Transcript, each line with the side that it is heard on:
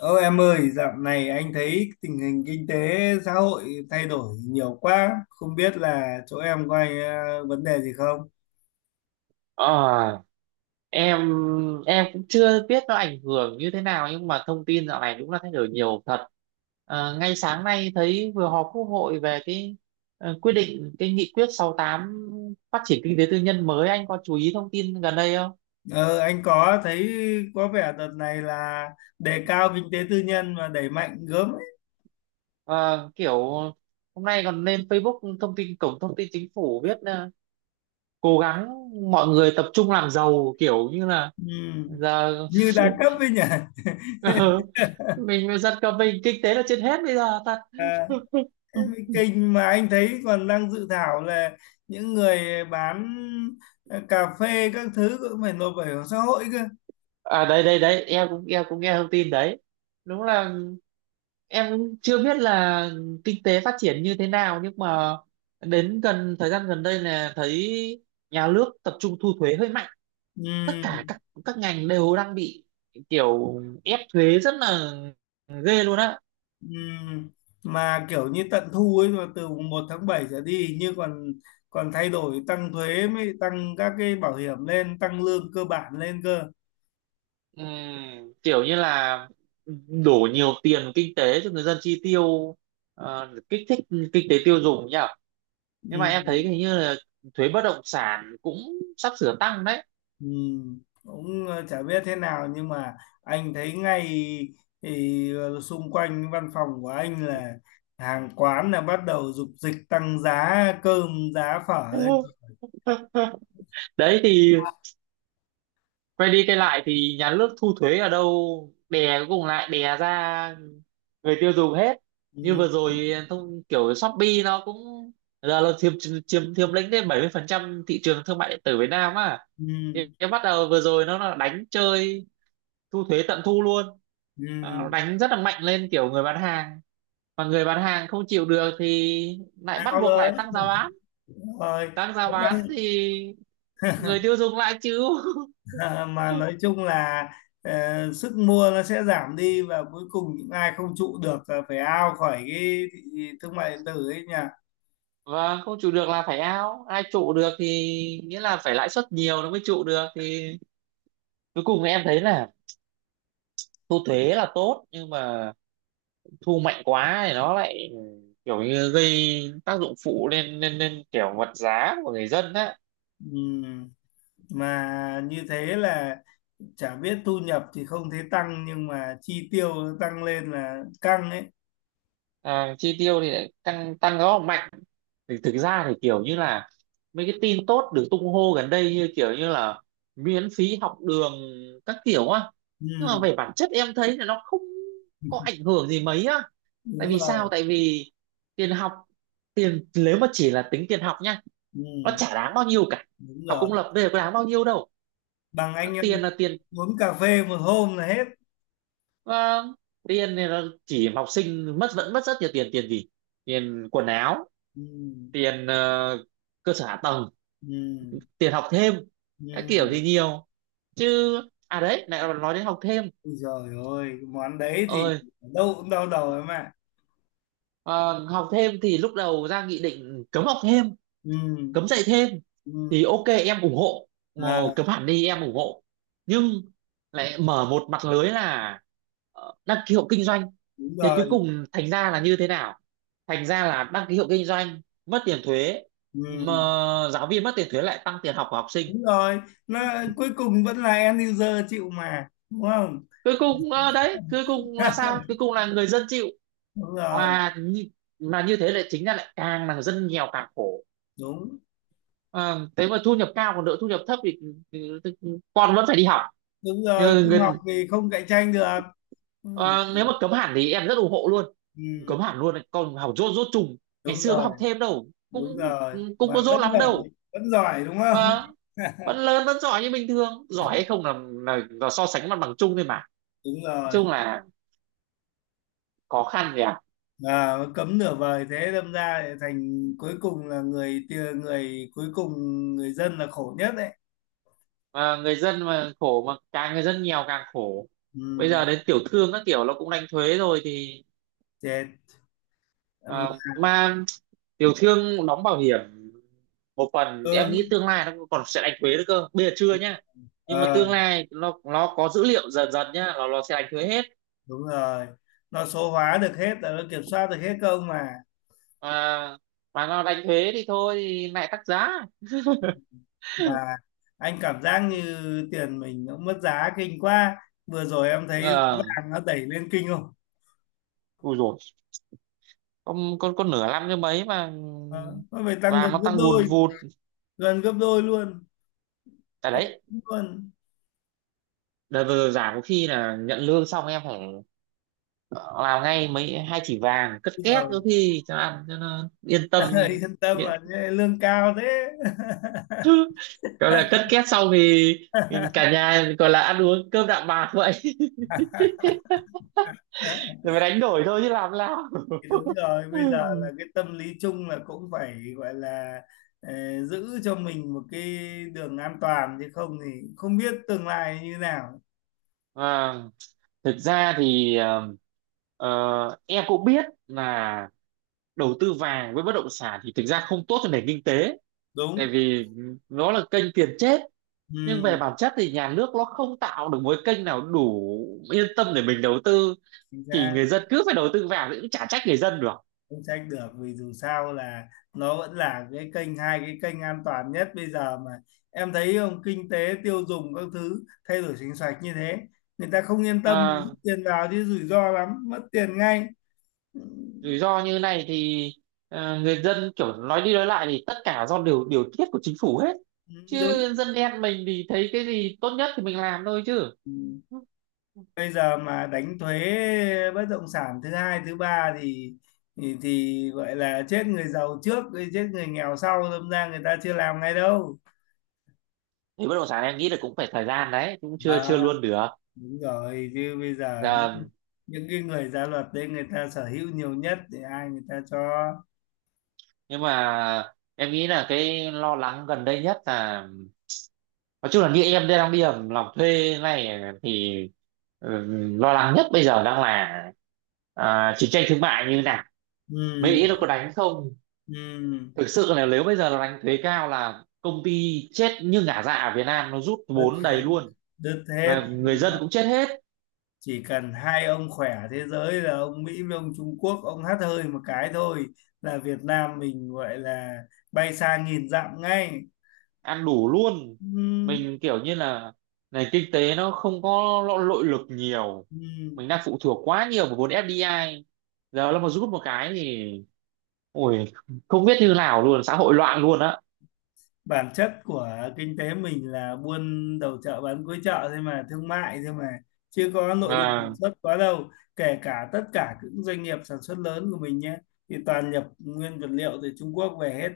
left: Ô em ơi, dạo này anh thấy tình hình kinh tế xã hội thay đổi nhiều quá, không biết là chỗ em có ai, vấn đề gì không?
right: Ờ, em em cũng chưa biết nó ảnh hưởng như thế nào nhưng mà thông tin dạo này đúng là thay đổi nhiều thật. Ờ, ngay sáng nay thấy vừa họp Quốc hội về cái quyết định cái nghị quyết 68 phát triển kinh tế tư nhân mới, anh có chú ý thông tin gần đây không?
left: Ờ, anh có thấy có vẻ đợt này là đề cao kinh tế tư nhân và đẩy mạnh gớm ấy.
right: Ờ, kiểu hôm nay còn lên Facebook, thông tin cổng thông tin chính phủ viết cố gắng mọi người tập trung làm giàu, kiểu như là
left: Ừ.
right: giờ.
left: Như đa cấp ấy nhỉ?
right: Ừ. Mình dân cả mình kinh tế là trên hết bây giờ thật.
left: À, thế mới kinh, mà anh thấy còn đang dự thảo là những người bán cà phê các thứ cũng phải nộp bảo hiểm xã hội cơ.
right: À đây đây đây, em cũng nghe thông tin đấy. Đúng là em cũng chưa biết là kinh tế phát triển như thế nào, nhưng mà đến gần thời gian gần đây là thấy nhà nước tập trung thu thuế hơi mạnh. Tất
left: Ừ.
right: cả các ngành đều đang bị kiểu ép thuế rất là ghê luôn á.
left: Ừm, mà kiểu như tận thu ấy, mà từ mùng 1 tháng 7 trở đi hình như còn còn thay đổi, tăng thuế mới, tăng các cái bảo hiểm lên, tăng lương cơ bản lên cơ.
right: Kiểu như là đổ nhiều tiền kinh tế cho người dân chi tiêu, kích thích kinh tế tiêu dùng nhỉ. Nhưng mà em thấy hình
left: Ừm,
right: như là thuế bất động sản cũng sắp sửa tăng đấy.
left: cũng chả biết thế nào nhưng mà anh thấy ngay thì xung quanh văn phòng của anh là hàng quán là bắt đầu dục dịch tăng giá cơm, giá phở đấy.
right: Đấy thì quay đi quay lại thì nhà nước thu thuế ở đâu, đè cuối cùng lại đè ra người tiêu dùng hết. Như
left: Ừm,
right: vừa rồi thông kiểu Shopee nó cũng giờ là chiếm chiếm chiếm lĩnh đến 70% thị trường thương mại điện tử Việt Nam á. Thì
left: ừm,
right: cái bắt đầu vừa rồi nó là đánh chơi thu thuế tận thu luôn.
left: ừm.
right: Ờ, đánh rất là mạnh lên kiểu người bán hàng, mà người bán hàng không chịu được thì lại bắt
left: Ao
right: buộc lại
left: đấy
right: tăng giá bán.
left: rồi.
right: Tăng giá bán thì người tiêu dùng lại chịu.
left: Ờ, mà nói chung là sức mua nó sẽ giảm đi và cuối cùng những ai không trụ được là phải out khỏi cái thị thương mại điện tử ấy nhỉ.
right: Và không trụ được là phải, ao ai trụ được thì nghĩa là phải lãi suất nhiều nó mới trụ được. Thì cuối cùng em thấy là thu thuế là tốt, nhưng mà thu mạnh quá thì nó lại kiểu như gây tác dụng phụ lên lên lên kiểu vật giá của người dân á.
left: Ừm, mà như thế là chả biết thu nhập thì không thấy tăng nhưng mà chi tiêu nó tăng lên là căng ấy.
right: À, chi tiêu thì lại tăng tăng rất là mạnh. Thì thực ra thì kiểu như là mấy cái tin tốt được tung hô gần đây như kiểu như là miễn phí học đường các kiểu á. Nhưng mà
left: Ừm,
right: về bản chất em thấy là nó không có ảnh hưởng gì mấy á. Tại
left: đúng
right: vì sao?
left: rồi.
right: Tại vì tiền học, tiền nếu mà chỉ là tính tiền học nha, nó
left: Ừm,
right: chả đáng bao nhiêu cả.
left: đúng
right: Học công
left: rồi,
right: lập bây giờ có đáng bao nhiêu đâu.
left: bằng
right: Nó
left: anh em
right: tiền là tiền,
left: uống cà phê một hôm là hết.
right: ờ, tiền thì nó chỉ học sinh mất, vẫn mất rất nhiều tiền. Tiền gì? Tiền quần áo,
left: Ừm,
right: tiền cơ sở hạ tầng,
left: ừm,
right: tiền học thêm các kiểu
left: ừm.
right: thì nhiều chứ. À đấy lại nói đến học thêm
left: Ui giời ơi, cái món đấy thì
right: ơi.
left: ở đâu cũng đau đầu em ạ.
right: Ờ, Học thêm thì lúc đầu ra nghị định cấm học thêm,
left: Ừ,
right: cấm dạy thêm
left: ừ,
right: thì ok, em ủng hộ. Ờ,
left: à,
right: cấm hẳn đi em ủng hộ, nhưng lại mở một mặt lưới là đăng ký hộ kinh doanh.
left: đúng
right: Thế cuối
left: rồi,
right: cùng thành ra là như thế nào? Thành ra là đăng ký hộ kinh doanh mất tiền thuế, mà
left: ừ,
right: giáo viên mất tiền thuế lại tăng tiền học của học sinh.
left: đúng rồi. Nó cuối cùng vẫn là end user chịu mà, đúng không?
right: Cuối cùng đấy cuối cùng là sao? Cuối cùng là người dân chịu.
left: Đúng rồi,
right: Mà như, mà như thế lại chính ra lại càng là dân nghèo càng khổ.
left: đúng,
right: Ờ, thế mà thu nhập cao còn đỡ, thu nhập thấp thì con vẫn phải đi học.
left: đúng rồi.
right: Ờ,
left: Không học thì không cạnh tranh được. Ui
right: nếu mà
left: giời,
right: cấm hẳn thì em rất ủng hộ luôn,
left: ừ,
right: cấm hẳn luôn con học dốt dốt trùng. Ngày
left: đúng
right: xưa có
left: rồi,
right: học thêm đâu,
left: đúng
right: cũng
left: rồi.
right: cũng
left: Mà
right: có dốt lắm đâu.
left: vẫn giỏi đúng không?
right: Ờ, vẫn lớn vẫn giỏi như bình thường. Giỏi hay không là so sánh mặt bằng chung thôi mà, nói
left: Đúng rồi.
right: chung là khó khăn nhỉ.
left: À, cấm nửa vời thế đâm ra lại thành cuối cùng là người cuối cùng, người dân là khổ nhất đấy.
right: Mà người dân mà khổ, mà càng người dân nghèo càng khổ. Bây giờ
left: Ừ,
right: đến tiểu thương các kiểu nó cũng đánh thuế rồi thì
left: chết. Ừm,
right: ờ, mà tiểu thương đóng bảo hiểm một phần, em
left: ừ,
right: nghĩ tương lai nó còn sẽ đánh thuế nữa cơ, bây giờ chưa nhá. Nhưng mà tương
left: ờ,
right: lai nó có dữ liệu dần dần nhá, nó sẽ đánh thuế hết.
left: đúng rồi, nó số hóa được hết, nó kiểm soát được hết công mà.
right: Mà mà nó đánh thuế thì thôi thì lại tăng giá.
left: Mà anh cảm giác như tiền mình nó mất giá kinh quá, vừa rồi em thấy giá
right: ờ
left: vàng nó đẩy lên kinh không.
right: Ui rồi, con nửa năm như mấy mà
left: Ờ, nó phải tăng gần
right: vàng nó
left: gấp
right: tăng vùn
left: đôi,
right: vụt.
left: gần gấp đôi luôn,
right: Tại
left: quá
right: đấy
left: luôn
right: đợt vừa rồi giảm có khi là nhận lương xong em phải, ờ, làm ngay mấy 2 chỉ vàng cất két có
left: rồi.
right: khi cho ăn, cho nó yên tâm.
left: Yên tâm mà lương cao thế.
right: Gọi là cất két xong thì cả nhà gọi là ăn uống cơm đạm bạc vậy. Rồi phải đánh đổi thôi chứ làm sao.
left: Thì đúng rồi, bây giờ là cái tâm lý chung là cũng phải gọi là giữ cho mình một cái đường an toàn, chứ không thì không biết tương lai như nào.
right: À, thực ra thì em cũng biết là đầu tư vàng với bất động sản thì thực ra không tốt cho nền kinh tế. Tại
left: Đúng.
right: vì nó là kênh tiền chết. Nhưng
left: Ừ,
right: về bản chất thì nhà nước nó không tạo được một cái kênh nào đủ yên tâm để mình đầu tư.
left: chính
right: Thì
left: xác.
right: người dân cứ phải đầu tư vào thì cũng chả trách người dân được.
left: Không trách được vì dù sao là nó vẫn là cái kênh hai cái kênh an toàn nhất bây giờ mà. Em thấy không, kinh tế tiêu dùng các thứ thay đổi chính sách như thế, người ta không yên tâm rút
right: À,
left: tiền vào chứ rủi ro lắm, mất tiền ngay.
right: rủi ro như này thì người dân kiểu nói đi nói lại thì tất cả do điều điều tiết của chính phủ hết.
left: Ừ, đúng.
right: Chứ dân đen mình thì thấy cái gì tốt nhất thì mình làm thôi chứ.
left: Ừ. Bây giờ mà đánh thuế bất động sản thứ hai thứ ba thì thì gọi là chết người giàu trước rồi chết người nghèo sau, đâm ra người ta chưa làm ngay đâu.
right: Thì bất động sản em nghĩ là cũng phải thời gian, đấy cũng chưa
left: À,
right: chưa luôn được.
left: đúng rồi, chứ bây giờ những,
right: Dạ,
left: những cái người ra luật đấy người ta sở hữu nhiều nhất thì ai người ta cho.
right: nhưng mà em nghĩ là cái lo lắng gần đây nhất là, nói chung là như em đang đi làm thuê này thì ừ, lo lắng nhất bây giờ đang là chiến tranh thương mại như nào.
left: Ừ,
right: Mỹ nó có đánh không?
left: ừ,
right: Thực sự là nếu bây giờ nó đánh thuế cao là công ty chết như ngả, dạ ở Việt Nam nó rút vốn đầy luôn,
left: đứt hết.
right: là người dân cũng chết hết,
left: Chỉ cần hai ông khỏe thế giới là ông Mỹ với ông Trung Quốc, ông hắt hơi một cái thôi là Việt Nam mình gọi là bay xa nghìn dặm ngay.
right: ăn đủ luôn.
left: Ừ.
right: Mình kiểu như là nền kinh tế nó không có nội lực nhiều.
left: Ừ,
right: Mình đang phụ thuộc quá nhiều vào vốn FDI, giờ nó mà rút một cái thì ôi, không biết như nào luôn, xã hội loạn luôn á.
left: bản chất của kinh tế mình là buôn đầu chợ bán cuối chợ thôi mà, thương mại thôi mà, chứ có nội lực sản
right: à,
left: xuất quá đâu. Kể cả tất cả những doanh nghiệp sản xuất lớn của mình nhé thì toàn nhập nguyên vật liệu từ Trung Quốc về hết.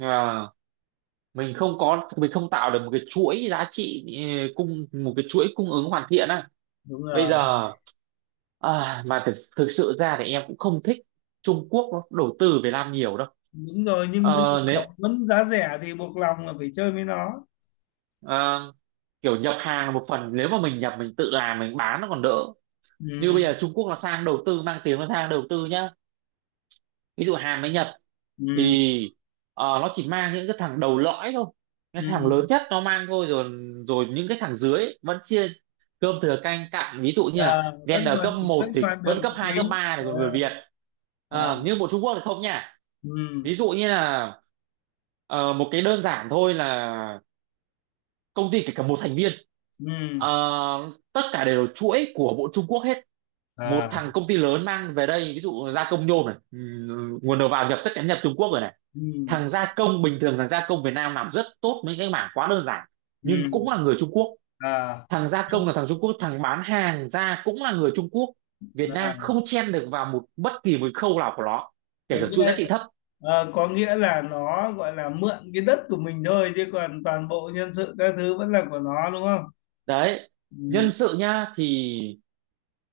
right: à, mình không tạo được một cái chuỗi giá trị, ừ, cung một cái chuỗi cung ứng hoàn thiện á.
left: Đúng
right: Bây
left: rồi.
right: giờ mà thực thực sự ra thì em cũng không thích Trung Quốc nó đầu tư Việt Nam nhiều đâu.
left: Đúng rồi, nhưng bây
right: Ờ,
left: giờ muốn giá rẻ thì buộc lòng là phải chơi với nó.
right: à, kiểu nhập hàng một phần, nếu mà mình nhập mình tự làm mình bán nó còn đỡ. Như
left: Ừ,
right: bây giờ Trung Quốc là sang đầu tư, mang tiếng nó sang đầu tư nhá, ví dụ Hàn với Nhật
left: ừ,
right: thì nó chỉ mang những cái thằng đầu lõi thôi,
left: ừ.
right: cái thằng lớn nhất nó mang thôi rồi. Rồi những cái thằng dưới ấy vẫn chia cơm thừa canh cặn, ví dụ như
left: À,
right: là
left: vẫn
right: Vendor cấp
left: còn, vẫn
right: một thì
left: còn được
right: vẫn cấp
left: một
right: 2
left: tí.
right: cấp 3 này,
left: À,
right: còn người Việt.
left: à,
right: Ờ, nhưng bộ Trung Quốc thì không nha.
left: ừ,
right: Ví dụ như là một cái đơn giản thôi là công ty kể cả một thành viên,
left: ừ,
right: ờ, tất cả đều là chuỗi của bộ Trung Quốc hết. Một
left: à,
right: thằng công ty lớn mang về đây ví dụ gia công nhôm này, nguồn đầu vào nhập chắc chắn nhập Trung Quốc rồi này.
left: ừ,
right: Thằng gia công bình thường, thằng gia công Việt Nam làm rất tốt mấy cái mảng quá đơn giản,
left: ừ,
right: nhưng cũng là người Trung Quốc.
left: à.
right: Thằng gia công là thằng Trung Quốc, thằng bán hàng ra cũng là người Trung Quốc. Việt Nam
left: À.
right: không chen được vào một bất kỳ một khâu nào của nó, kể
left: có
right: cả chuỗi giá
left: nghĩa
right: trị thấp.
left: có nghĩa là nó gọi là mượn cái đất của mình thôi, chứ còn toàn bộ nhân sự các thứ vẫn là của nó, đúng không.
right: Đấy nhân
left: Ừ.
right: sự nhá, thì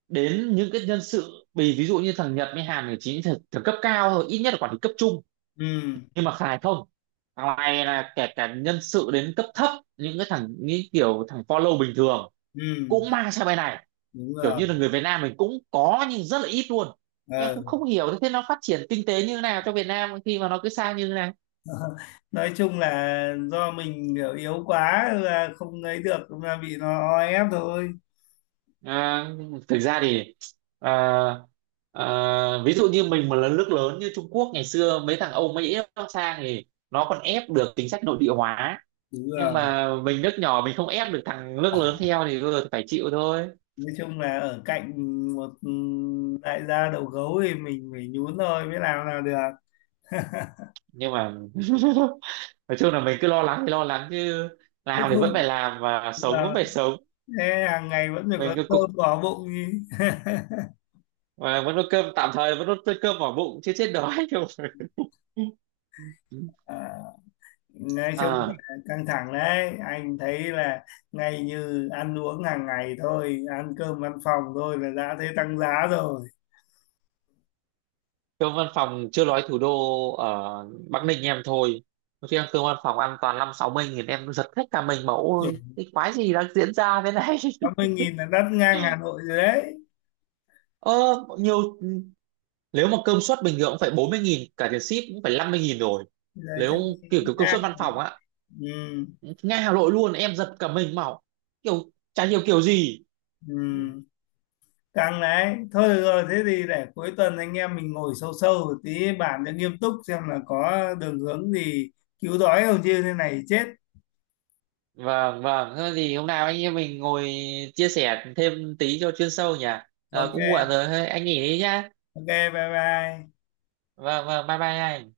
right: đến những cái nhân sự, vì ví dụ như thằng Nhật với Hàn thì chỉ thằng cấp cao thôi, ít nhất là quản lý cấp trung.
left: Ừ,
right: Nhưng mà Khải không, thằng này là kể cả nhân sự đến cấp thấp, những cái thằng như kiểu thằng follow bình thường
left: ừ.
right: cũng mang sang bên này.
left: Đúng
right: Kiểu
left: rồi.
right: như là người Việt Nam mình cũng có nhưng rất là ít luôn. Em
left: Ờ.
right: cũng không hiểu thế nó phát triển kinh tế như thế nào cho Việt Nam khi mà nó cứ sang như thế này.
left: Nói chung là do mình kiểu yếu quá là không lấy được mà bị nó o ép thôi.
right: À, thực ra thì à, ví dụ như mình mà là nước lớn như Trung Quốc, ngày xưa mấy thằng Âu Mỹ nó sang thì nó còn ép được chính sách nội địa hóa.
left: Đúng
right: Nhưng
left: rồi.
right: mà mình nước nhỏ, mình không ép được thằng nước lớn theo thì vừa phải chịu thôi.
left: Nói chung là ở cạnh một đại gia đầu gấu thì mình phải nhún thôi mới làm là được.
right: Nhưng mà nói chung là mình cứ lo lắng thì lo lắng chứ,
left: Cũng
right: làm thì vẫn
left: không.
right: phải làm và
left: Đúng
right: sống vẫn
left: rồi.
right: phải sống.
left: Thế hàng ngày vẫn phải
right: Mình
left: có
right: cứ cục
left: cơm bỏ bụng đi.
right: và vẫn có cơm tạm thời vẫn có cơm vào bụng chứ chết đói đâu.
left: À. Nói chung là
right: À
left: căng thẳng đấy, anh thấy là ngay như ăn uống hàng ngày thôi, ăn cơm văn phòng thôi là đã thấy tăng giá rồi.
right: cơm văn phòng chưa nói thủ đô, ở Bắc Ninh em thôi. Có khi ăn cơm văn phòng ăn toàn năm sáu mươi nghìn, em giật hết cả mình. Mẫu ơi, cái quái gì đang diễn ra thế này!
left: 80.000 là đắt ngang Hà Nội rồi đấy.
right: Ờ, nhiều. Nếu mà cơm suất bình thường cũng phải 40.000, cả tiền ship cũng phải 50.000 rồi.
left: Giờ
right: Nếu
left: chắc
right: kiểu kiểu cơm suất
left: ngang
right: văn
left: rồi.
right: phòng á,
left: Ừ,
right: ngay Hà Nội luôn, em giật cả mình màu, kiểu chả hiểu kiểu gì.
left: ừ. Căng đấy. Thôi được rồi, thế thì để cuối tuần anh em mình ngồi sâu sâu một tí bàn cho nghiêm túc xem là có đường hướng gì cứu đói không chứ thế này chết.
right: Vâng, vâng, thế thì hôm nào anh em mình ngồi chia sẻ thêm tí cho chuyên sâu nhỉ. Ờ,
left: OK,
right: cũng muộn rồi, thôi anh nghỉ đi nhá.
left: ok, bye bye.
right: Vâng, vâng, bye bye anh.